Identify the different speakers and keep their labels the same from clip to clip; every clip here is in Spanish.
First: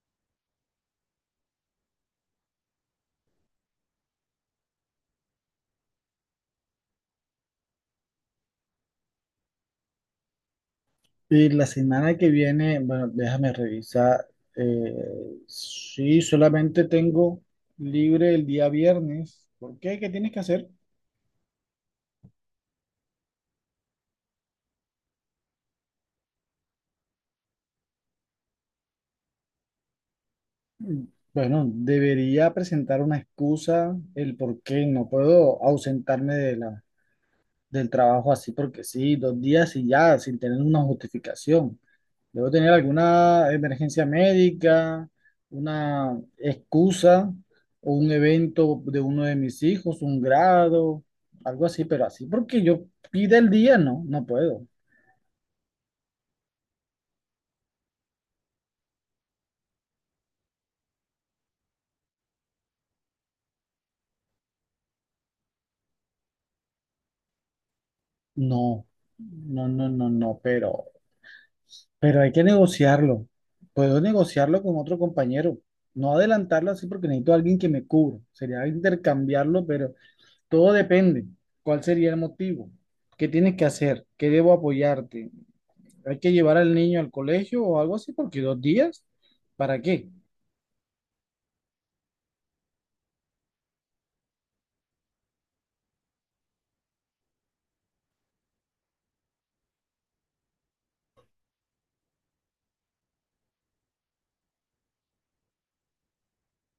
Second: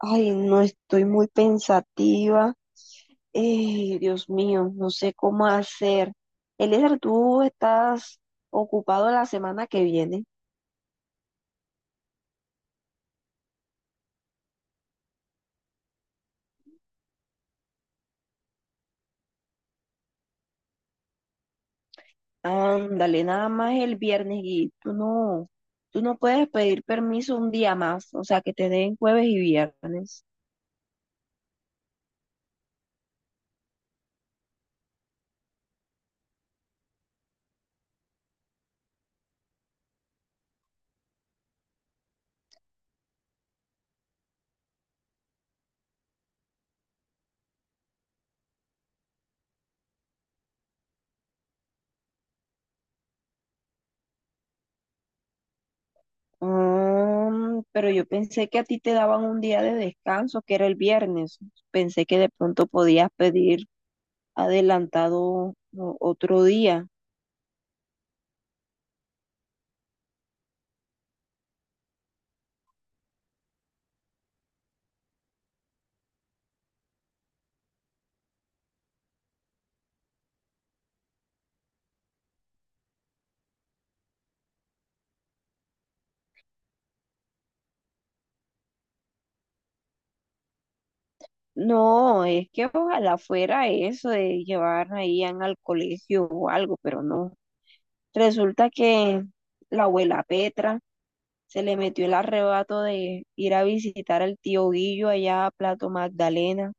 Speaker 1: Ay, no estoy muy pensativa. Dios mío, no sé cómo hacer. Eliezer, tú estás ocupado la semana que viene.
Speaker 2: Y la semana que viene, bueno, déjame revisar. eh, sí, solamente tengo libre el día viernes. ¿Por qué? ¿Qué tienes que hacer?
Speaker 1: Ándale, nada más el viernes y tú no puedes pedir permiso un día más, o sea, que te den jueves y viernes.
Speaker 2: Mm, Bueno, debería presentar una excusa, el por qué no puedo ausentarme de del trabajo así porque sí, 2 días y ya, sin tener una justificación. Debo tener alguna emergencia médica, una excusa o un evento de uno de mis hijos, un grado, algo así, pero así porque yo pide el día, no, no puedo.
Speaker 1: Mm, pero yo pensé que a ti te daban un día de descanso, que era el viernes. Pensé que de pronto podías pedir adelantado otro día.
Speaker 2: No, no, no, no, no, pero, hay que negociarlo. Puedo negociarlo con otro compañero. No adelantarlo así porque necesito a alguien que me cubra. Sería intercambiarlo, pero todo depende. ¿Cuál sería el motivo? ¿Qué tienes que hacer? ¿Qué debo apoyarte? ¿Hay que llevar al niño al colegio o algo así? Porque 2 días, ¿para qué?
Speaker 1: No, es que ojalá fuera eso de llevar a Ian al colegio o algo, pero no. Resulta que la abuela Petra se le metió el arrebato de ir a visitar al tío Guillo allá a Plato Magdalena.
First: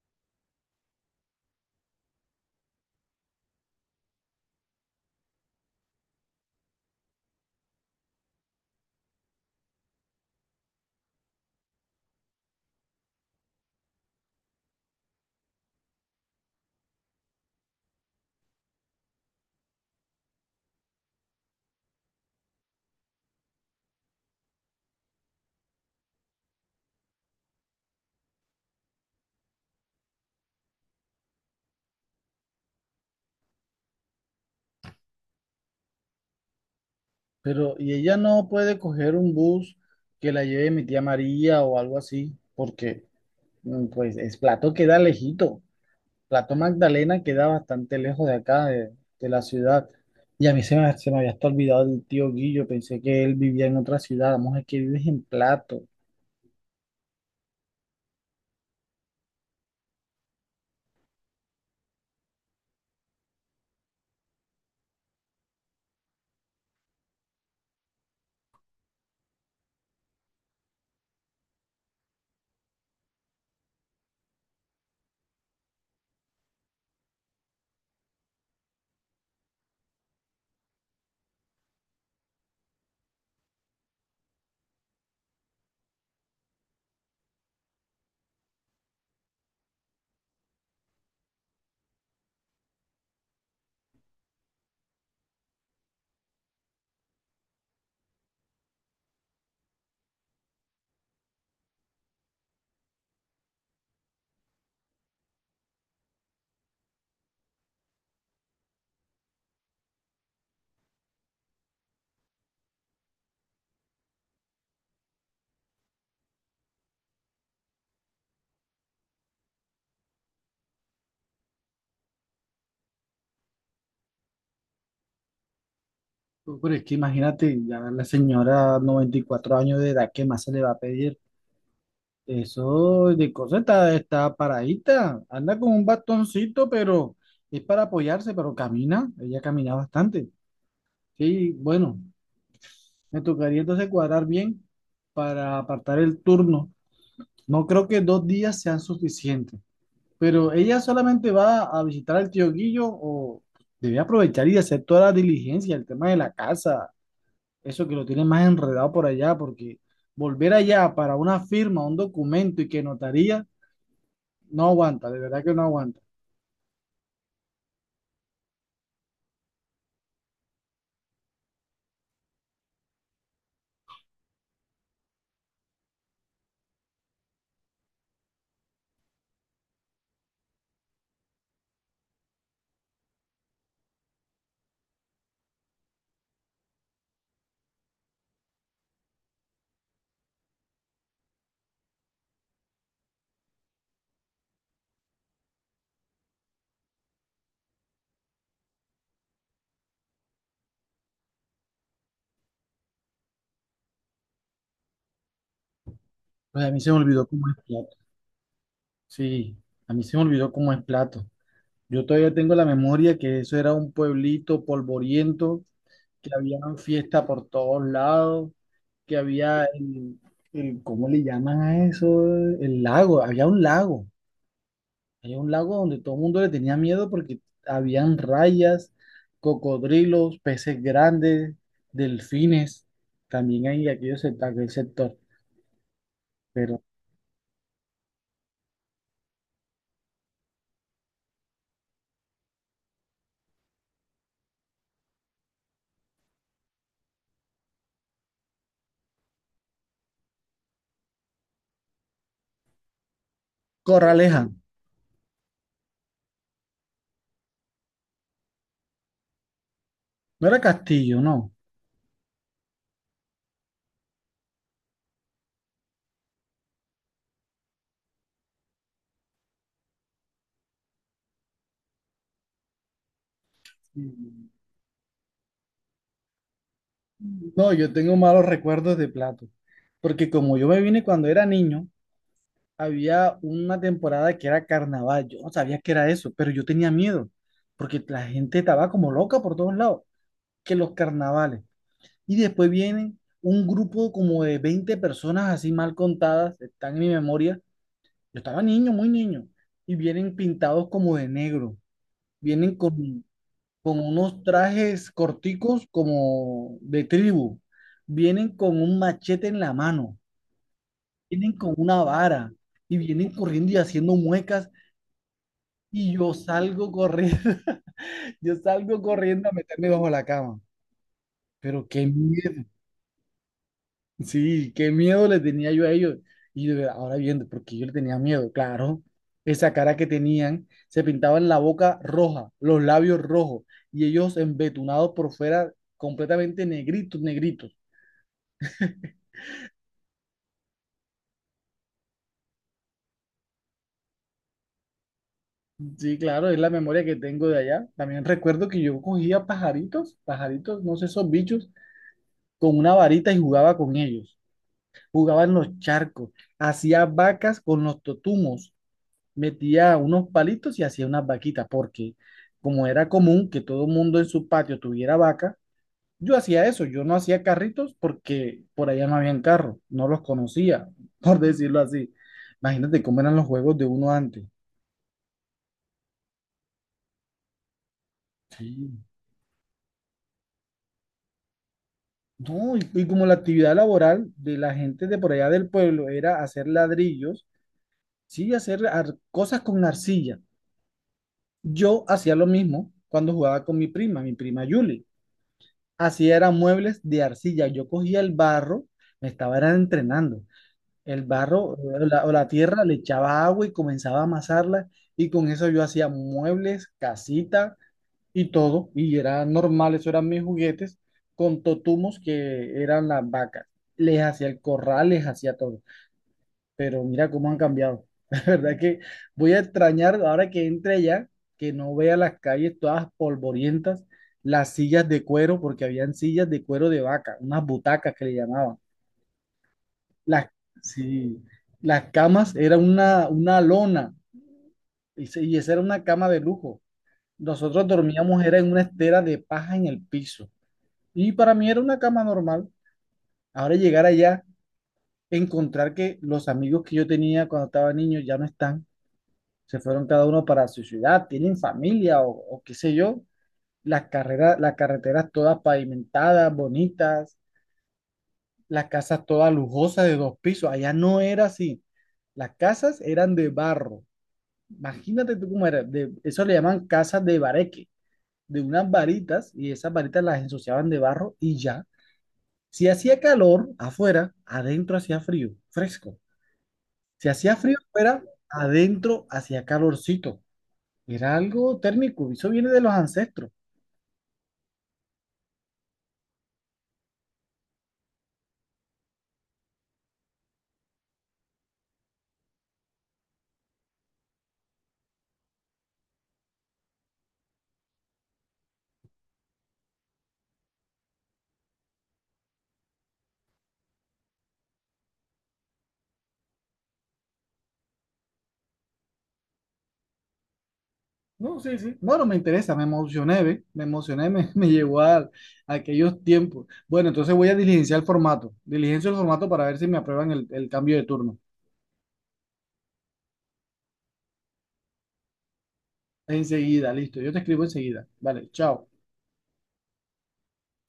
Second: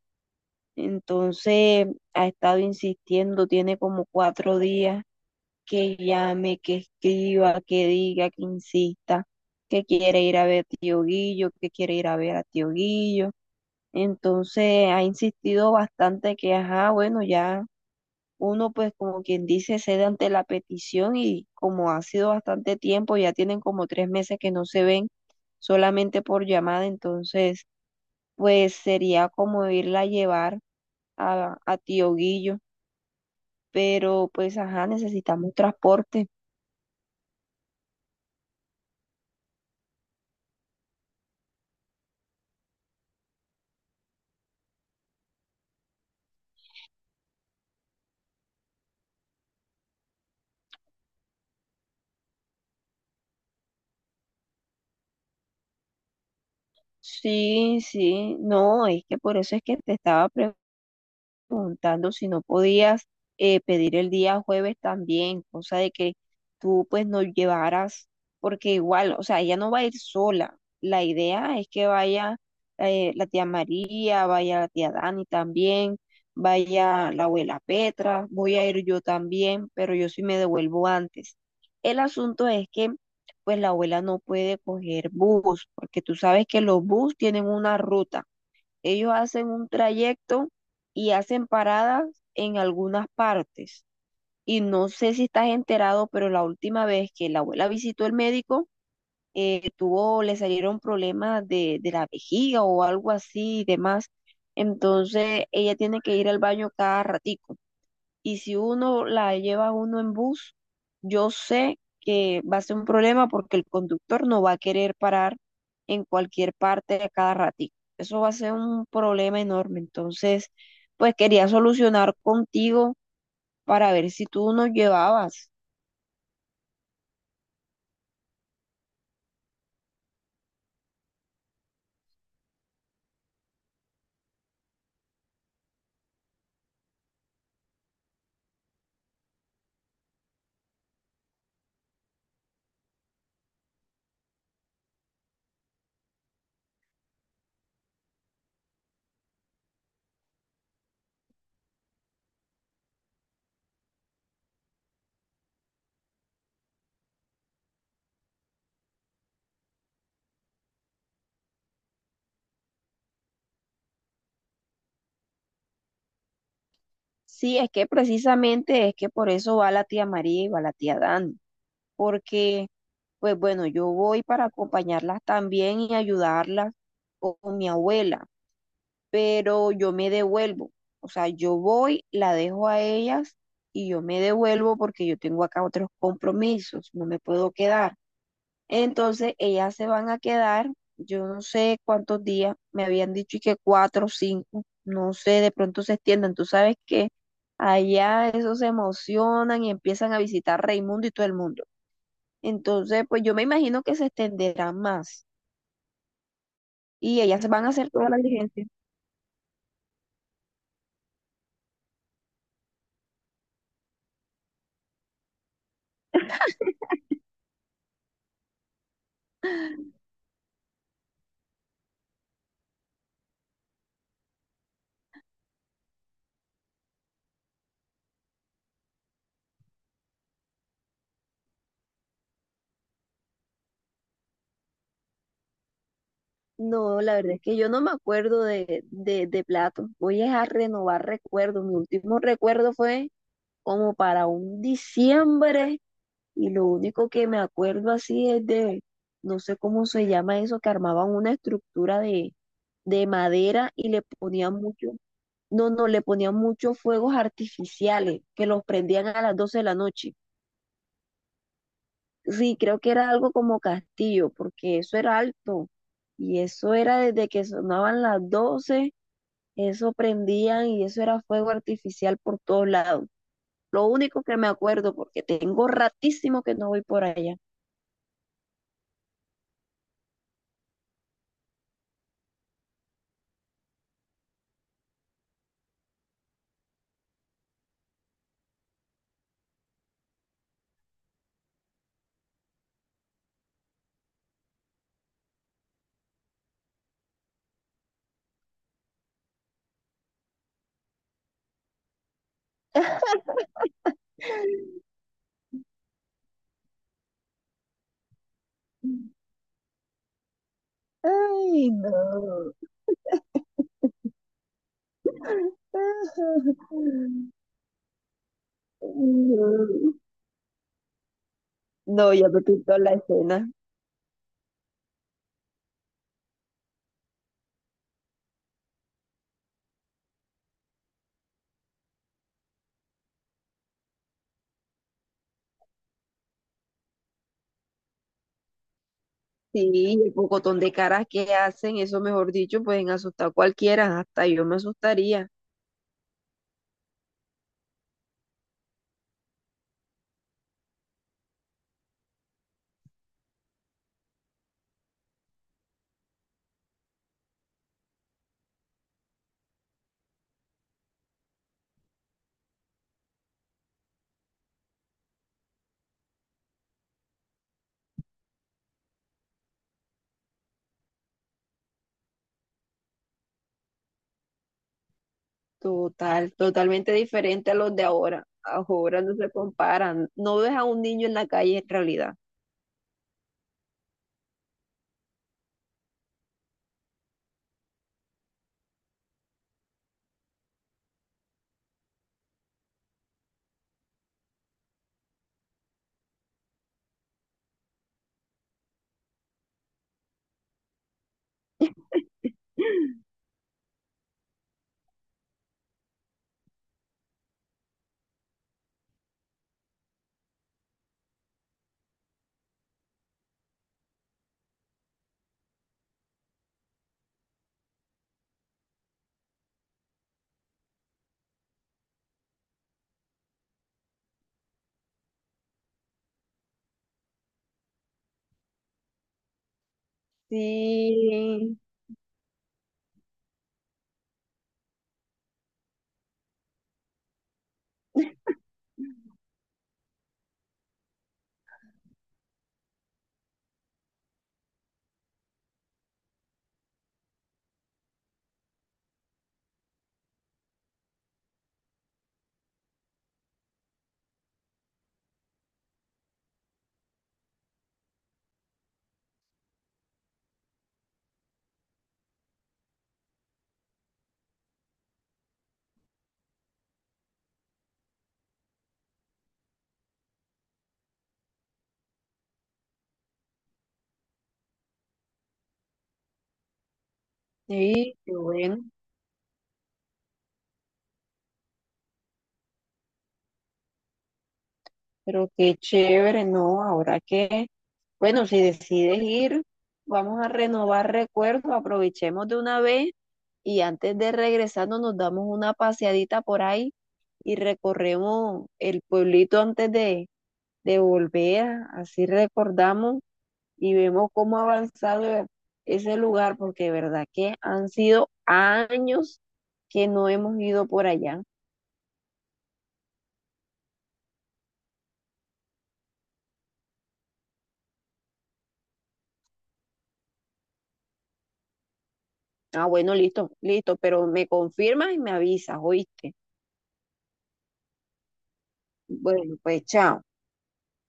Speaker 1: Entonces ha estado insistiendo, tiene como 4 días que llame, que escriba, que diga, que insista, que quiere ir a ver a tío Guillo, que quiere ir a ver a tío Guillo. Entonces ha insistido bastante que, ajá, bueno, ya uno pues como quien dice cede ante la petición y como ha sido bastante tiempo, ya tienen como 3 meses que no se ven solamente por llamada, entonces pues sería como irla a llevar a Tío Guillo, pero pues ajá, necesitamos transporte.
Speaker 2: Pero, y ella no puede coger un bus que la lleve mi tía María o algo así, porque pues es Plato queda lejito. Plato Magdalena queda bastante lejos de acá, de la ciudad. Y a mí se me había hasta olvidado el tío Guillo, pensé que él vivía en otra ciudad. Vamos, es que vives en Plato.
Speaker 1: Sí, sí, no, es que por eso es que te estaba preguntando si no podías pedir el día jueves también, cosa de que tú pues nos llevaras, porque igual, o sea, ella no va a ir sola. La idea es que vaya la tía María, vaya la tía Dani también, vaya la abuela Petra, voy a ir yo también, pero yo sí me devuelvo antes. El asunto es que pues la abuela no puede coger bus, porque tú sabes que los bus tienen una ruta. Ellos hacen un trayecto y hacen paradas en algunas partes. Y no sé si estás enterado, pero la última vez que la abuela visitó el médico, tuvo, le salieron problemas de la vejiga o algo así y demás. Entonces ella tiene que ir al baño cada ratico y si uno la lleva uno en bus, yo sé que va a ser un problema porque el conductor no va a querer parar en cualquier parte a cada ratito. Eso va a ser un problema enorme. Entonces, pues quería solucionar contigo para ver si tú nos llevabas.
Speaker 2: No, pero es que imagínate, ya la señora 94 años de edad, ¿qué más se le va a pedir? Eso de cosa está, paradita, anda con un bastoncito, pero es para apoyarse, pero camina, ella camina bastante. Sí, bueno, me tocaría entonces cuadrar bien para apartar el turno. No creo que 2 días sean suficientes, pero ella solamente va a visitar al tío Guillo o debe aprovechar y hacer toda la diligencia, el tema de la casa, eso que lo tiene más enredado por allá, porque volver allá para una firma, un documento y que notaría, no aguanta, de verdad que no aguanta.
Speaker 1: Sí, es que precisamente es que por eso va la tía María y va la tía Dani, porque pues bueno, yo voy para acompañarlas también y ayudarlas con mi abuela pero yo me devuelvo. O sea, yo voy, la dejo a ellas y yo me devuelvo porque yo tengo acá otros compromisos, no me puedo quedar. Entonces, ellas se van a quedar, yo no sé cuántos días, me habían dicho y que 4 o 5, no sé, de pronto se extiendan. Tú sabes que allá esos se emocionan y empiezan a visitar Raimundo y todo el mundo. Entonces, pues yo me imagino que se extenderán más
Speaker 2: Pues a mí se me
Speaker 1: y
Speaker 2: olvidó cómo
Speaker 1: ellas
Speaker 2: es
Speaker 1: van a hacer
Speaker 2: Plato.
Speaker 1: toda la diligencia.
Speaker 2: Sí, a mí se me olvidó cómo es Plato. Yo todavía tengo la memoria que eso era un pueblito polvoriento, que había fiesta por todos lados, que había ¿cómo le llaman a eso? El lago, había un lago. Hay un lago donde todo el mundo le tenía miedo porque habían rayas, cocodrilos, peces grandes, delfines. También hay aquel sector. Pero
Speaker 1: No, la verdad es que yo no me acuerdo de platos. Voy a renovar recuerdos. Mi último recuerdo fue como para un diciembre y lo único que me acuerdo así es de, no sé cómo se llama eso, que armaban una estructura de madera y le
Speaker 2: Corraleja,
Speaker 1: ponían mucho, no, no, le ponían muchos fuegos artificiales que los prendían a las 12 de la noche.
Speaker 2: no era Castillo, no.
Speaker 1: Sí, creo que era algo como castillo, porque eso era alto y eso era desde que sonaban las 12. Eso prendían y eso era fuego artificial por todos lados. Lo único que me acuerdo, porque tengo ratísimo que no voy por allá.
Speaker 2: No, yo tengo malos recuerdos de Plato. Porque como yo me vine cuando era niño, había una temporada que era carnaval. Yo no sabía que era eso, pero yo tenía miedo. Porque la gente estaba como loca por todos lados. Que los carnavales. Y después vienen un grupo como de 20 personas así mal contadas, están en mi memoria. Yo estaba niño, muy niño. Y vienen pintados como de negro. Vienen con unos trajes corticos como de tribu. Vienen con un machete en la mano. Vienen
Speaker 1: Ay,
Speaker 2: con
Speaker 1: no.
Speaker 2: una vara. Y vienen corriendo y haciendo muecas. Y yo salgo corriendo, yo salgo corriendo a meterme bajo la cama. Pero qué
Speaker 1: No, ya me
Speaker 2: miedo.
Speaker 1: pintó la escena.
Speaker 2: Sí, qué miedo le tenía yo a ellos. Y ahora viendo, porque yo le tenía miedo, claro. Esa cara que tenían, se pintaban la boca roja, los labios rojos, y ellos embetunados por fuera, completamente negritos, negritos.
Speaker 1: Sí, el pocotón de caras que hacen, eso mejor dicho, pueden asustar a cualquiera, hasta yo me asustaría.
Speaker 2: Sí, claro, es la memoria que tengo de allá. También recuerdo que yo cogía pajaritos, pajaritos, no sé, esos bichos, con una varita y jugaba con ellos. Jugaba en los charcos, hacía vacas con los totumos. Metía unos palitos y hacía unas vaquitas, porque como era común que todo el mundo en su patio tuviera vaca, yo hacía eso, yo no hacía carritos porque por allá no habían carros, no los conocía, por decirlo así. Imagínate cómo eran los juegos de uno antes.
Speaker 1: Total, totalmente diferente a los de ahora. Ahora
Speaker 2: Sí.
Speaker 1: no se comparan. No ves a un niño en la calle en realidad.
Speaker 2: No, y como la actividad laboral de la gente de por allá del pueblo era hacer ladrillos, sí, hacer cosas con arcilla. Yo hacía lo mismo cuando jugaba con mi prima Yuli. Así eran muebles de arcilla. Yo cogía el barro, me estaba era entrenando. El barro o o la tierra le echaba agua y comenzaba a amasarla y con eso yo hacía muebles, casita y todo. Y era normal, eso eran mis juguetes con totumos que eran las vacas. Les hacía el corral, les hacía todo, pero mira cómo han cambiado. La verdad que voy a extrañar ahora que entre allá, que no vea las calles todas polvorientas, las sillas de cuero, porque habían sillas de cuero de vaca, unas butacas que le llamaban. Las, sí,
Speaker 1: Sí,
Speaker 2: las camas era una lona y, y esa era una cama de lujo. Nosotros dormíamos era en una estera de paja en el piso y para mí era una cama normal. Ahora llegar allá, encontrar que los amigos que yo tenía cuando estaba niño ya no están, se fueron cada uno para su ciudad, tienen familia o qué sé yo. Las carreras, las carreteras todas pavimentadas, bonitas, las casas todas lujosas de dos pisos. Allá no era así. Las casas eran de barro. Imagínate tú cómo era. Eso le llaman casas de bareque, de unas varitas, y esas varitas las ensuciaban de barro y ya. Si hacía calor afuera, adentro hacía frío, fresco. Si hacía frío
Speaker 1: sí, qué
Speaker 2: afuera,
Speaker 1: bueno,
Speaker 2: adentro hacía calorcito. Era algo térmico, eso viene de los ancestros.
Speaker 1: pero qué chévere, ¿no? Ahora que, bueno, si decides ir, vamos a renovar recuerdos, aprovechemos de una vez y antes de regresarnos nos damos una paseadita por ahí y recorremos el pueblito antes de volver, así recordamos y vemos cómo ha avanzado ese lugar, porque de verdad que han sido años que no hemos ido por allá.
Speaker 2: No, sí, sí. Bueno, me interesa, me emocioné, ¿ve? Me emocioné, me llevó a aquellos tiempos. Bueno, entonces voy a diligenciar el formato. Diligencio el formato para ver si me aprueban el cambio de turno.
Speaker 1: Ah, bueno, listo, listo, pero me confirmas y me avisas, ¿oíste?
Speaker 2: Enseguida, listo. Yo te escribo enseguida. Vale, chao.
Speaker 1: Bueno, pues chao.